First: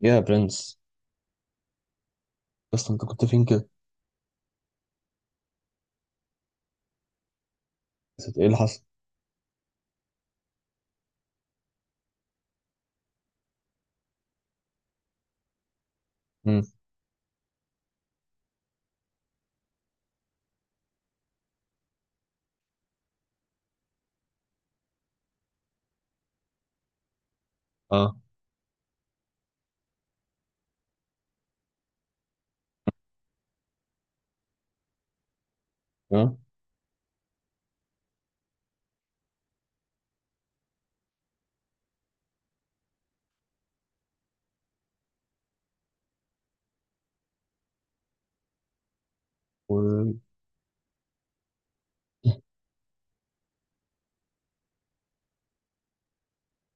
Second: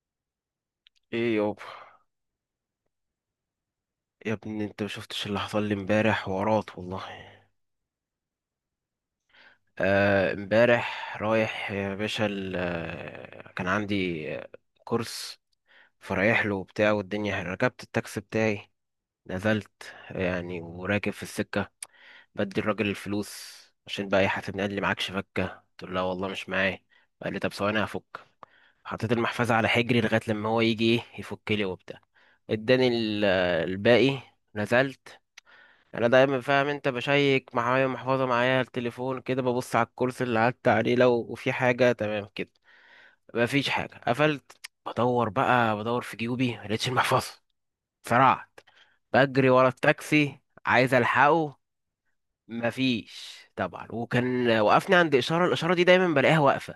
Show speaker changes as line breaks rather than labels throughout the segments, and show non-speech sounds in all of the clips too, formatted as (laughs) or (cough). يا برنس.
ايه يابا.
بس انت كنت فين كده؟
يا ابني انت ما شفتش اللي حصل لي امبارح؟ ورات والله.
نسيت ايه اللي حصل؟
امبارح رايح يا باشا كان عندي كورس، فرايح له
امم.
وبتاع. والدنيا ركبت التاكسي بتاعي، نزلت يعني وراكب في السكة، بدي الراجل الفلوس عشان بقى يحاسبني. قال لي معكش فكة؟ قلت له لا والله مش معايا. قال لي طب ثواني هفك.
اه.
حطيت المحفظة على حجري لغاية لما هو يجي ايه يفك لي وبتاع، اداني الباقي. نزلت. يعني انا
اه.
دايما فاهم انت، بشيك معايا محفظه، معايا التليفون، كده ببص على الكرسي اللي قعدت عليه لو وفي حاجه، تمام كده. مفيش حاجه، قفلت. بدور بقى، بدور في جيوبي، ملقتش المحفظه. سرعت بجري ورا
و...
التاكسي، عايز الحقه.
(laughs)
مفيش طبعا. وكان وقفني عند اشاره، الاشاره دي دايما بلاقيها واقفه.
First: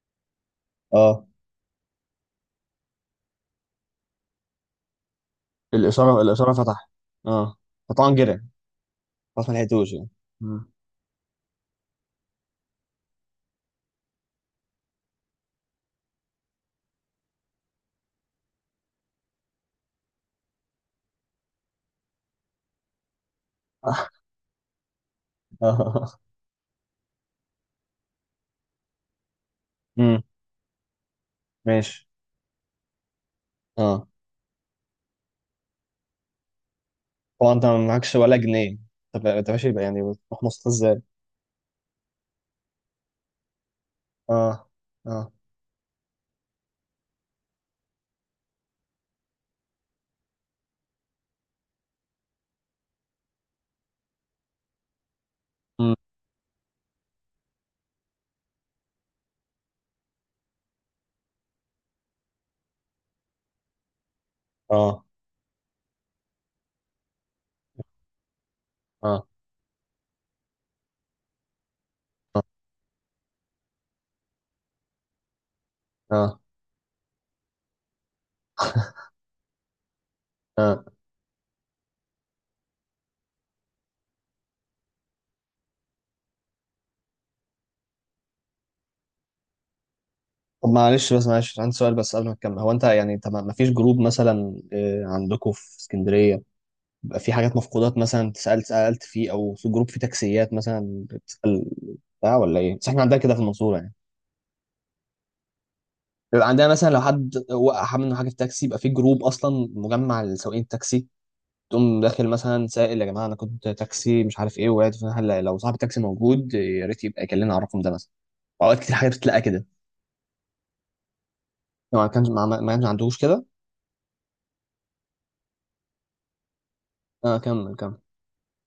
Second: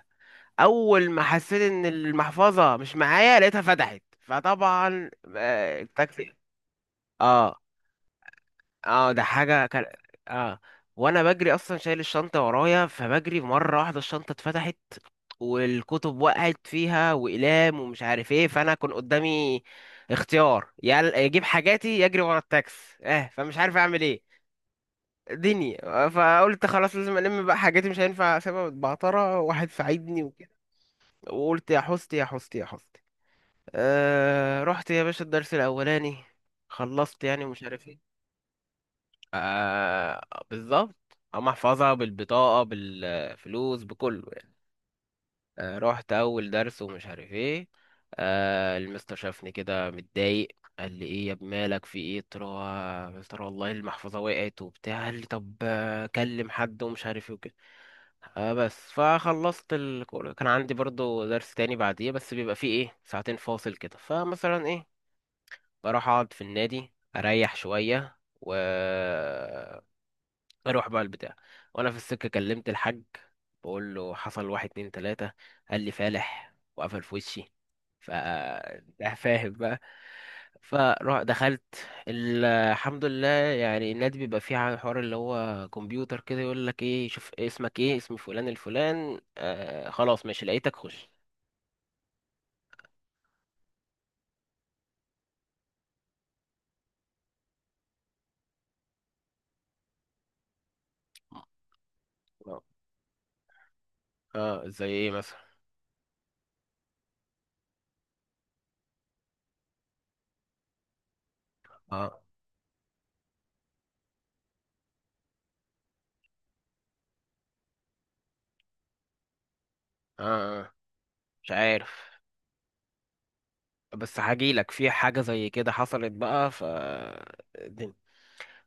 اول ما
اه.
حسيت ان المحفظه مش معايا لقيتها فتحت، فطبعا
الاشاره
التاكسي.
الاشاره فتح. اه.
اه
فطبعا جري.
اه ده
خلاص ما
حاجة كان.
لحقتوش يعني.
اه
امم.
وانا بجري اصلا شايل الشنطة ورايا، فبجري مرة واحدة الشنطة اتفتحت والكتب وقعت فيها واقلام ومش عارف ايه. فانا كان قدامي اختيار، يا اجيب حاجاتي يا اجري ورا التاكس. اه فمش عارف اعمل
اه.
ايه، دنيا. فقلت خلاص، لازم الم بقى حاجاتي، مش هينفع اسيبها متبعترة. واحد
امم.
ساعدني وكده،
(laughs)
وقلت يا
ماشي.
حستي يا حستي يا حستي.
اه
رحت يا باشا الدرس الاولاني، خلصت يعني
طبعا.
ومش
انت
عارف ايه.
معكش ولا جنيه؟ طب انت ماشي يبقى يعني بتروح
آه،
مصر
بالظبط،
ازاي؟
هم احفظها بالبطاقة بالفلوس بكله
اه.
يعني.
اه.
رحت أول درس ومش عارف ايه. المستر شافني كده متضايق، قال لي ايه يا ابني مالك، في ايه؟ قلت له يا مستر والله المحفظة وقعت وبتاع. قال لي طب
امم.
كلم حد ومش عارف ايه وكده. بس، فخلصت الكورة. كان عندي برضو درس تاني بعديه، بس بيبقى فيه ايه، ساعتين فاصل كده، فمثلا ايه،
اه.
بروح اقعد في النادي اريح شوية، و
اه.
اروح بقى البتاع. وانا في السكه كلمت الحاج، بقول له حصل واحد اتنين تلاته. قال لي
اه.
فالح، وقفل في وشي. ف ده فاهم بقى.
اه.
فروح دخلت. الحمد لله، يعني النادي بيبقى فيه حوار اللي هو كمبيوتر كده، يقول لك ايه، شوف اسمك ايه، اسم فلان الفلان، آه خلاص ماشي
طب
لقيتك، خش.
معلش، بس معلش عندي سؤال بس قبل ما تكمل. هو انت يعني انت ما فيش جروب مثلا، عندكم في اسكندريه؟ بيبقى في حاجات مفقودات مثلا، سألت فيه، او في جروب فيه تكسيات مثلا بتسأل بتاع، ولا
اه.
ايه؟ بس احنا عندنا كده في المنصورة يعني.
زي ايه مثلا؟
بيبقى عندنا مثلا لو حد وقع منه حاجة في تاكسي يبقى في جروب اصلا مجمع لسواقين التاكسي. تقوم
اه
داخل مثلا سائل، يا جماعة انا كنت تاكسي مش عارف ايه، وقعت فين؟ هل لو صاحب التاكسي موجود يا ريت يبقى يكلمنا على الرقم ده مثلا. اوقات كتير حاجة بتتلقى كده.
اه. آه، مش عارف،
لو ما كانش ما كانش عندوش كده.
بس هجيلك في حاجة زي كده حصلت بقى. ف
اه كمل كمل.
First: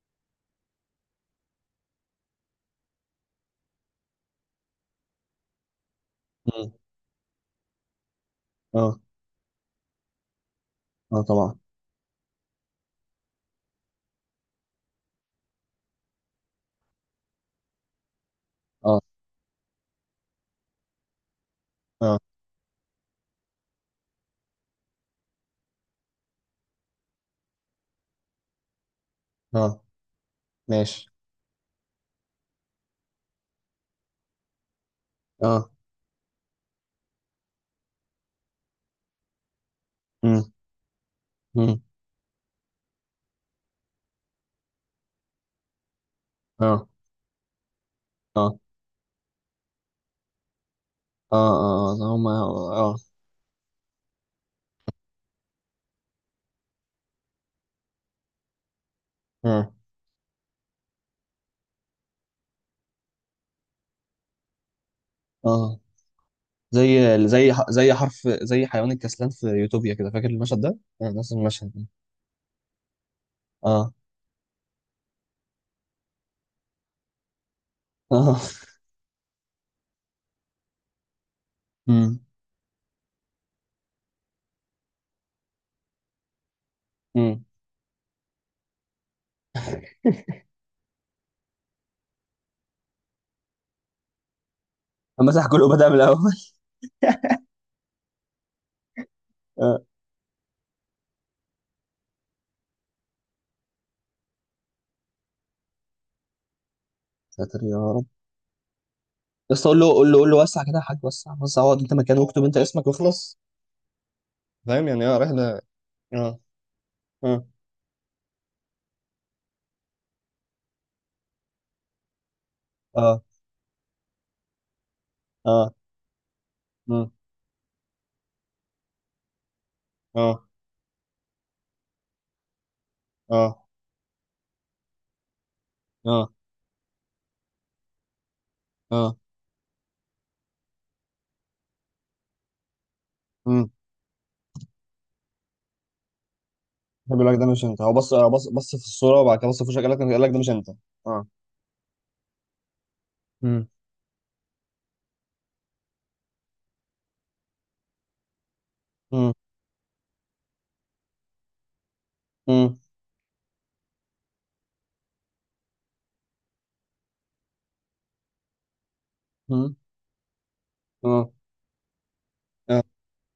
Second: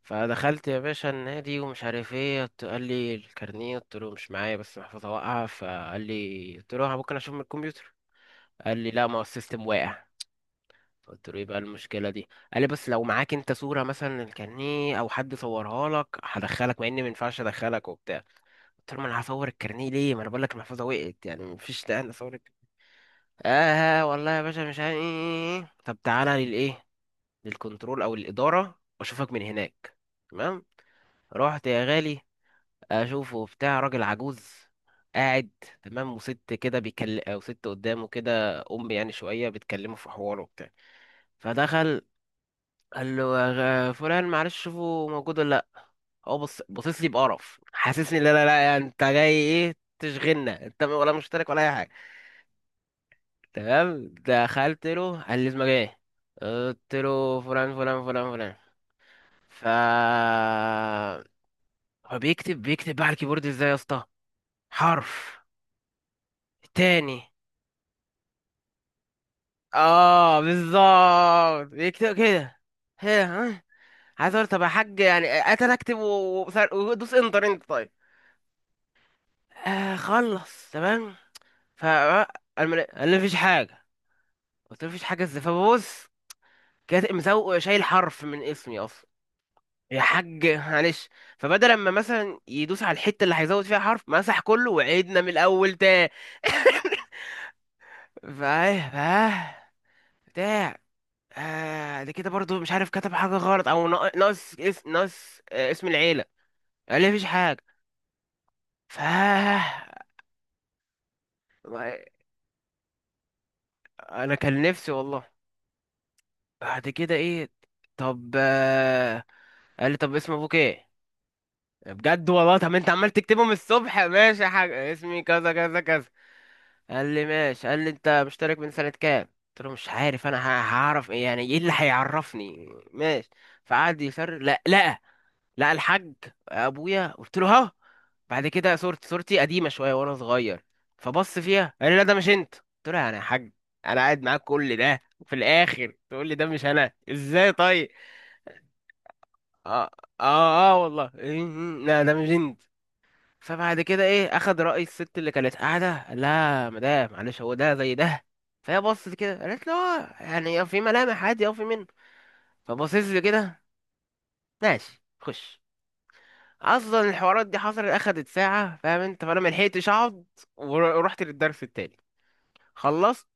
فدخلت يا باشا النادي ومش عارف ايه. قال لي الكارنيه. قلت له مش معايا، بس محفظه واقعه. فقال لي،
مم.
قلت له ممكن اشوف من الكمبيوتر؟ قال لي
اه.
لا، ما هو السيستم واقع.
اه
قلت له ايه بقى
طبعا.
المشكله دي؟ قال لي بس لو معاك انت صوره مثلا الكارنيه او حد صورها لك هدخلك، مع اني ما ينفعش ادخلك وبتاع. قلت له
اه.
ما انا هصور الكارنيه ليه، ما انا بقول لك المحفظه وقعت يعني مفيش داعي
اه.
اصور الكارنيه. اه والله يا باشا مش عارف ايه. ايه ايه. إيه. طب تعالى للايه، للكنترول او الاداره، واشوفك من
اه.
هناك. تمام.
ماشي.
رحت يا غالي، اشوفه بتاع راجل عجوز قاعد،
اه.
تمام، وست كده بيكلم، او ست قدامه كده يعني شويه بتكلمه في حواره
مم.
وبتاع.
مم.
فدخل، قال له يا فلان معلش، شوفه موجود ولا لا. هو بص
اه.
بصيص لي بقرف، حاسسني لا لا
اه.
لا انت جاي ايه تشغلنا، انت ولا
اه.
مشترك ولا اي حاجه.
اه. اه هما. اه. اه.
تمام. دخلت له قال لي اسمك ايه، قلت له فلان فلان فلان فلان. ف
اه.
هو بيكتب بيكتب بقى على الكيبورد ازاي يا اسطى، حرف
آه.
تاني.
زي زي زي حيوان الكسلان في يوتوبيا كده، فاكر
اه
المشهد ده؟ نفس المشهد
بالظبط،
ده.
يكتب كده. هي ها.
اه.
عايز اقول طب يا حاج يعني اتر اكتب ودوس انتر انت، طيب.
(laughs) اه.
خلص، تمام. ف
امم.
قال لي مفيش حاجه. قلت له مفيش حاجه ازاي؟ فببص، كاتب
امم.
مسوق شايل حرف من اسمي اصلا. يا حاج معلش. فبدل ما مثلا يدوس على الحته اللي هيزود فيها حرف، مسح كله وعيدنا من
مسح كله،
الاول
بدأ من
تاني.
الأول.
(laughs) فايه
اه.
بتاع. آه ده كده برضو مش عارف، كتب حاجة غلط أو ناقص ناقص اسم العيلة. قال لي مفيش
ساتر
حاجة.
يا رب. بس
فا
قول له قول له قول له، وسع كده يا حاج، وسع وسع، اقعد انت مكانه واكتب انت اسمك واخلص.
أنا كان
فاهم
نفسي
يعني، اه،
والله.
رحلة. اه.
بعد كده
اه.
إيه، طب آه، قال لي طب اسم أبوك إيه. بجد والله، طب أنت عمال
اه.
تكتبهم الصبح، ماشي حاجة، اسمي كذا
اه.
كذا كذا. قال
مم.
لي ماشي. قال لي أنت مشترك من سنة كام؟ قلت له مش عارف أنا
اه.
هعرف إيه يعني، إيه اللي هيعرفني، ماشي.
اه.
فقعد يسر لا لا، لقى الحاج
اه.
ابويا، قلت له ها. بعد كده صورتي
اه.
صورتي قديمه شويه وانا صغير، فبص فيها قال لي لا ده مش انت. قلت له انا يا حاج.
امم.
انا قاعد معاك كل ده وفي الاخر تقول لي ده مش انا،
بيقول لك ده
ازاي
مش انت؟
طيب؟
هو بص بص بص في الصورة وبعد كده بص في وشك،
اه
قال لك ده مش انت.
اه, آه والله.
اه.
إيه، إيه، لا ده مش انت. فبعد كده ايه، اخد راي الست اللي كانت قاعده، قال لها مدام معلش هو ده زي ده. فهي بصت
امم.
كده قالت له اه يعني في ملامح عادي، او في منه.
مم.
فبصيت لي كده، ماشي خش. اصلا الحوارات دي حصلت اخدت ساعه، فاهم انت، فانا
مم.
ملحقتش اقعد. ورحت
اه.
للدرس التاني
اه.
خلصت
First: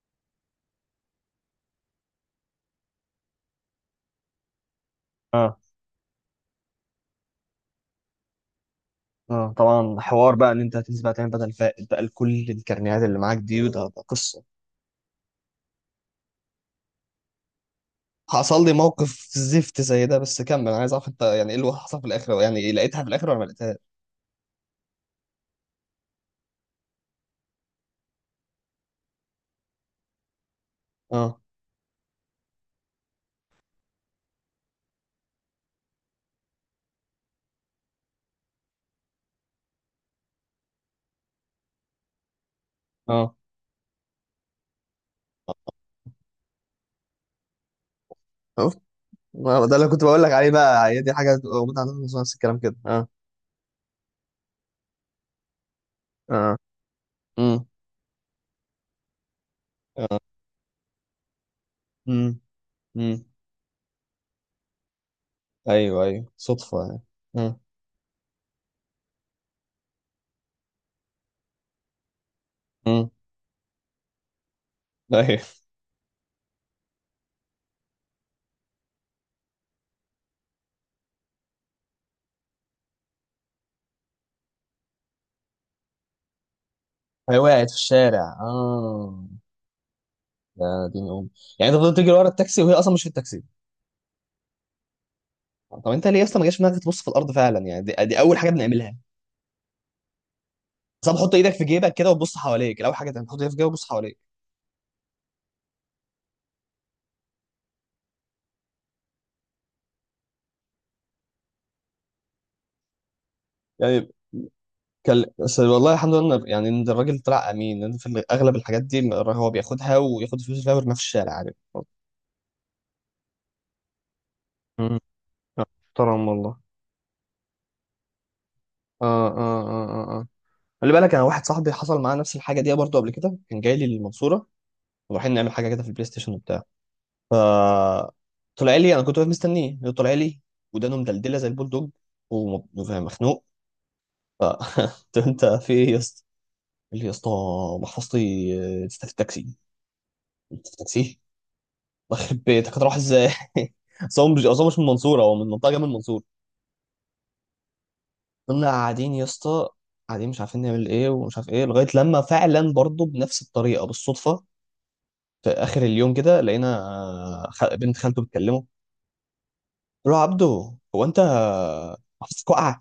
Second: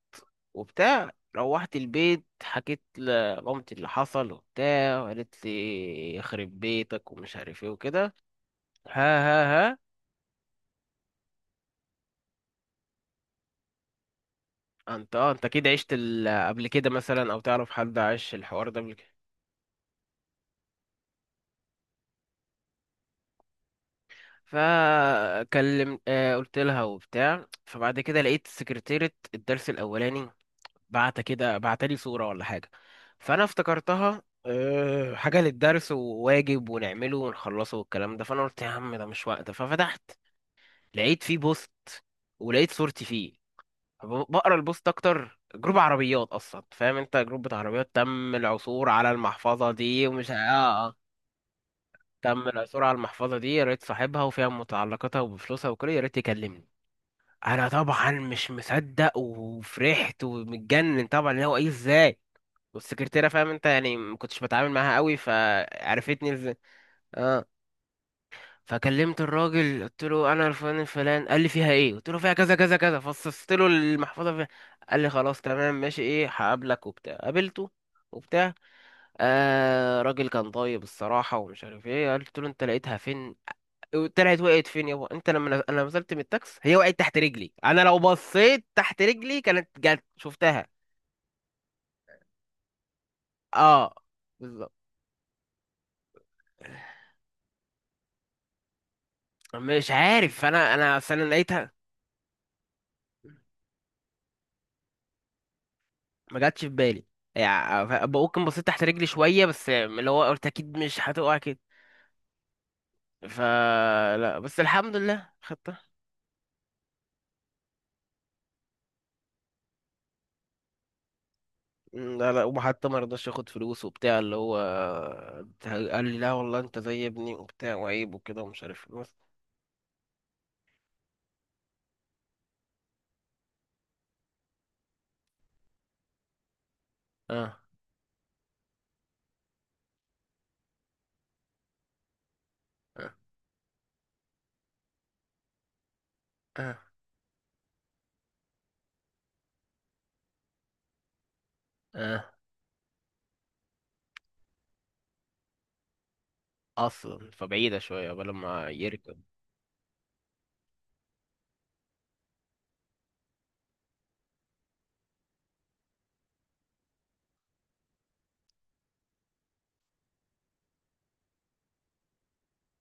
وبتاع، روحت البيت حكيت لمامتي اللي حصل وبتاع، وقالت
اه.
لي يخرب بيتك ومش عارف ايه وكده. ها.
آه.
ها ها.
طبعا، حوار بقى ان انت هتنزل بقى تعمل بدل فائت بقى لكل الكرنيهات اللي معاك دي، وده قصه.
انت اكيد عشت قبل كده مثلا، او تعرف حد عاش
حصل
الحوار
لي
ده قبل كده.
موقف زفت زي ده، بس كمل، انا عايز اعرف انت يعني ايه اللي حصل في الاخر، يعني لقيتها في الاخر ولا ما لقيتهاش؟
فكلم آه قلت لها وبتاع. فبعد كده لقيت سكرتيرة الدرس الاولاني بعت
اه.
كده، بعتلي صورة ولا حاجة، فأنا افتكرتها حاجة للدرس، وواجب ونعمله ونخلصه والكلام ده. فأنا قلت يا عم ده مش وقت. ففتحت لقيت فيه بوست، ولقيت صورتي فيه.
اه.
بقرا البوست، أكتر جروب عربيات أصلا، فاهم أنت، جروب بتاع عربيات. تم
شفت؟
العثور على المحفظة
ده اللي كنت
دي
بقول
ومش
لك عليه بقى،
آه.
هي دي حاجه بتبقى موجوده عندنا في مصر، نفس
تم
الكلام كده.
العثور على
اه.
المحفظة دي، يا ريت صاحبها وفيها متعلقاتها وبفلوسها وكده، يا ريت
اه.
يكلمني.
امم.
أنا طبعا مش مصدق
اه.
وفرحت ومتجنن طبعا، اللي هو إيه، إزاي.
امم. امم.
والسكرتيره فاهم انت يعني ما كنتش بتعامل معاها قوي،
ايوه ايوه،
فعرفتني ازاي.
صدفه يعني.
اه
امم.
فكلمت الراجل، قلت له انا الفلان الفلان. قال لي فيها ايه؟ قلت له فيها كذا كذا كذا،
امم.
فصصت له المحفظه فيها. قال لي خلاص
ايوه.
تمام ماشي، ايه هقابلك وبتاع، قابلته وبتاع. آه، راجل كان طيب الصراحه ومش عارف ايه. قلت له انت لقيتها فين؟ طلعت وقعت فين؟ يابا انت لما انا نزلت من التاكس هي وقعت تحت
هي
رجلي،
وقعت في
انا لو
الشارع،
بصيت تحت
اه.
رجلي كانت جت، شفتها.
يا دين ام. يعني انت فضلت تجري ورا التاكسي وهي اصلا مش في التاكسي؟
اه بالظبط.
طب انت ليه اصلا ما جاش في دماغك تبص في الارض فعلا؟ يعني دي، دي اول حاجه بنعملها،
مش عارف انا
بس
اصل انا
بحط ايدك في
لقيتها،
جيبك كده وتبص حواليك. الاول حاجه تعمل، تحط ايدك في جيبك وتبص حواليك.
ما جاتش في بالي. يعني ممكن بصيت تحت رجلي شوية، بس اللي هو قلت أكيد مش هتقع كده،
يعني
فلا. بس الحمد
كان
لله
بس، والله
خدتها.
الحمد لله يعني ان الراجل طلع امين، لان في اغلب الحاجات دي هو بياخدها وياخد فلوس فيها ويرميها في الشارع، عارف.
لا لا، وحتى ما رضاش ياخد فلوس وبتاع، اللي هو
مم.
قال لي
محترم
لا
والله.
والله انت زي ابني وبتاع وعيب وكده ومش عارف ايه، بس.
اه. اه. اه. اه. اه. خلي بالك، انا واحد صاحبي حصل معاه نفس الحاجه دي برضه قبل كده. كان جاي لي المنصوره ورايحين نعمل حاجه كده في البلاي ستيشن وبتاع. ف،
اه
طلع لي، انا كنت واقف مستنيه، هو طلع لي ودانه مدلدله زي البول دوج،
اه
ومخنوق. ف (laughs) قلت له، انت في ايه يا اسطى؟
اه
قال لي يا اسطى، محفظتي لسه في التاكسي. قلت في التاكسي؟
اه.
يخرب (laughs) بيتك، هتروح ازاي؟ (laughs) اصل هو مش، من المنصوره، هو من منطقه جنب المنصوره.
اصلا فبعيدة شوية قبل
فضلنا
ما
قاعدين
يركب.
يا اسطى، قاعدين مش عارفين نعمل ايه ومش عارف ايه، لغايه لما فعلا برضه بنفس الطريقه بالصدفه في اخر اليوم كده لقينا. بنت خالته بتكلمه، قلت له، يا عبده، هو انت محفظتك واقعه؟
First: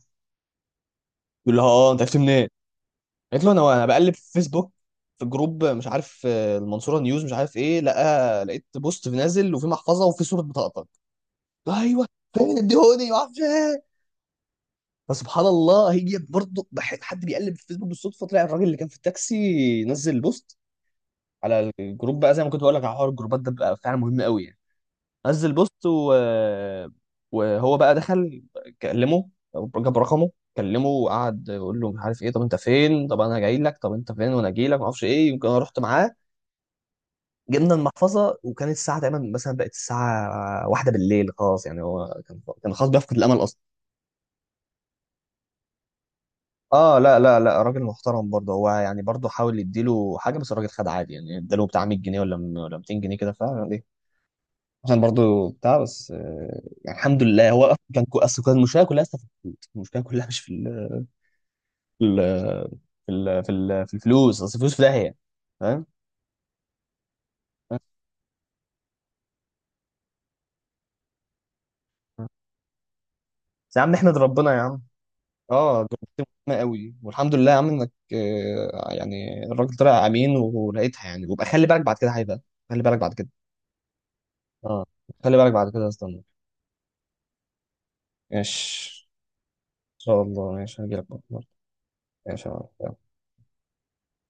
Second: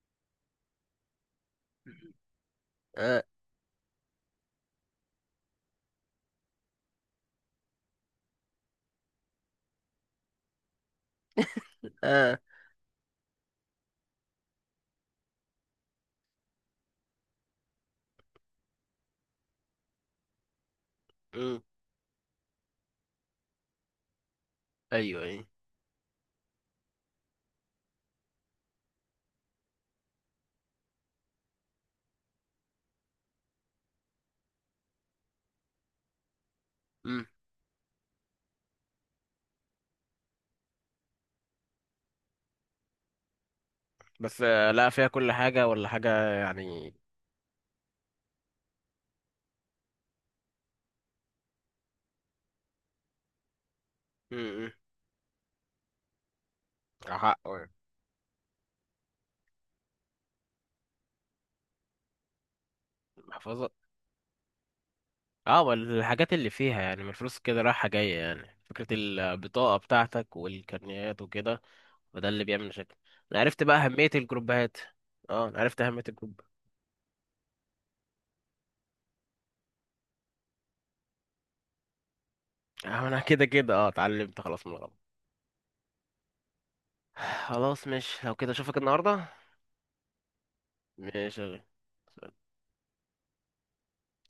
يقول لها، اه، انت عرفت منين؟
اه
قالت له، انا بقلب في فيسبوك، في جروب مش عارف المنصوره نيوز مش عارف ايه، لقيت بوست نازل، وفي محفظه وفي صوره بطاقتك. ايوه.
اه.
فين، اديهوني، ما اعرفش ايه؟ فسبحان الله، هي برضه حد بيقلب في فيسبوك بالصدفه، طلع الراجل اللي كان في التاكسي نزل بوست
امم.
على الجروب بقى. زي ما كنت بقول لك على حوار الجروبات، ده بقى فعلا مهم قوي يعني.
ايوه ايوه.
نزل بوست وهو بقى دخل، كلمه، جاب رقمه، كلمه وقعد يقول له مش عارف ايه، طب انت فين؟ طب انا جاي لك، طب انت فين وانا جاي لك، ما اعرفش ايه. يمكن انا رحت معاه
امم.
جبنا المحفظه، وكانت الساعه تقريبا مثلا بقت الساعه واحدة بالليل، خلاص يعني هو كان خلاص بيفقد الامل اصلا.
بس لا فيها كل حاجة ولا حاجة يعني.
اه. لا لا لا، راجل محترم برضه هو يعني. برضه حاول يديله حاجه بس الراجل خد عادي، يعني اداله بتاع 100 جنيه ولا 200 جنيه كده، فاهم؟
امم.
عشان برضو بتاع، بس يعني الحمد لله،
حقه
هو
يعني.
اصلا اصل كان المشكله كلها أصلا في الفلوس، المشكله كلها مش في ال
محفظة.
في الفلوس، اصل الفلوس في داهيه،
اه،
فاهم.
والحاجات اللي فيها يعني من الفلوس كده رايحة جاية يعني، فكرة البطاقة بتاعتك والكارنيهات وكده، وده اللي بيعمل مشاكل. انا عرفت
بس يا
بقى
عم
أهمية
احمد، ربنا يا
الجروبات.
عم.
اه انا
اه،
عرفت أهمية
جربت
الجروب.
مهمه قوي، والحمد لله يا عم انك يعني الراجل طلع امين ولقيتها يعني. وبقى خلي بالك بعد كده هيبقى، خلي بالك
اه
بعد
انا
كده.
كده كده اه اتعلمت خلاص من
اه
الغلط.
خلي بالك بعد كده، استنى.
(sighs) خلاص، مش لو كده اشوفك
ماشي،
النهاردة.
ان شاء الله ماشي هجيلك
ماشي يا
برضه.
غالي.
ماشي يا عم.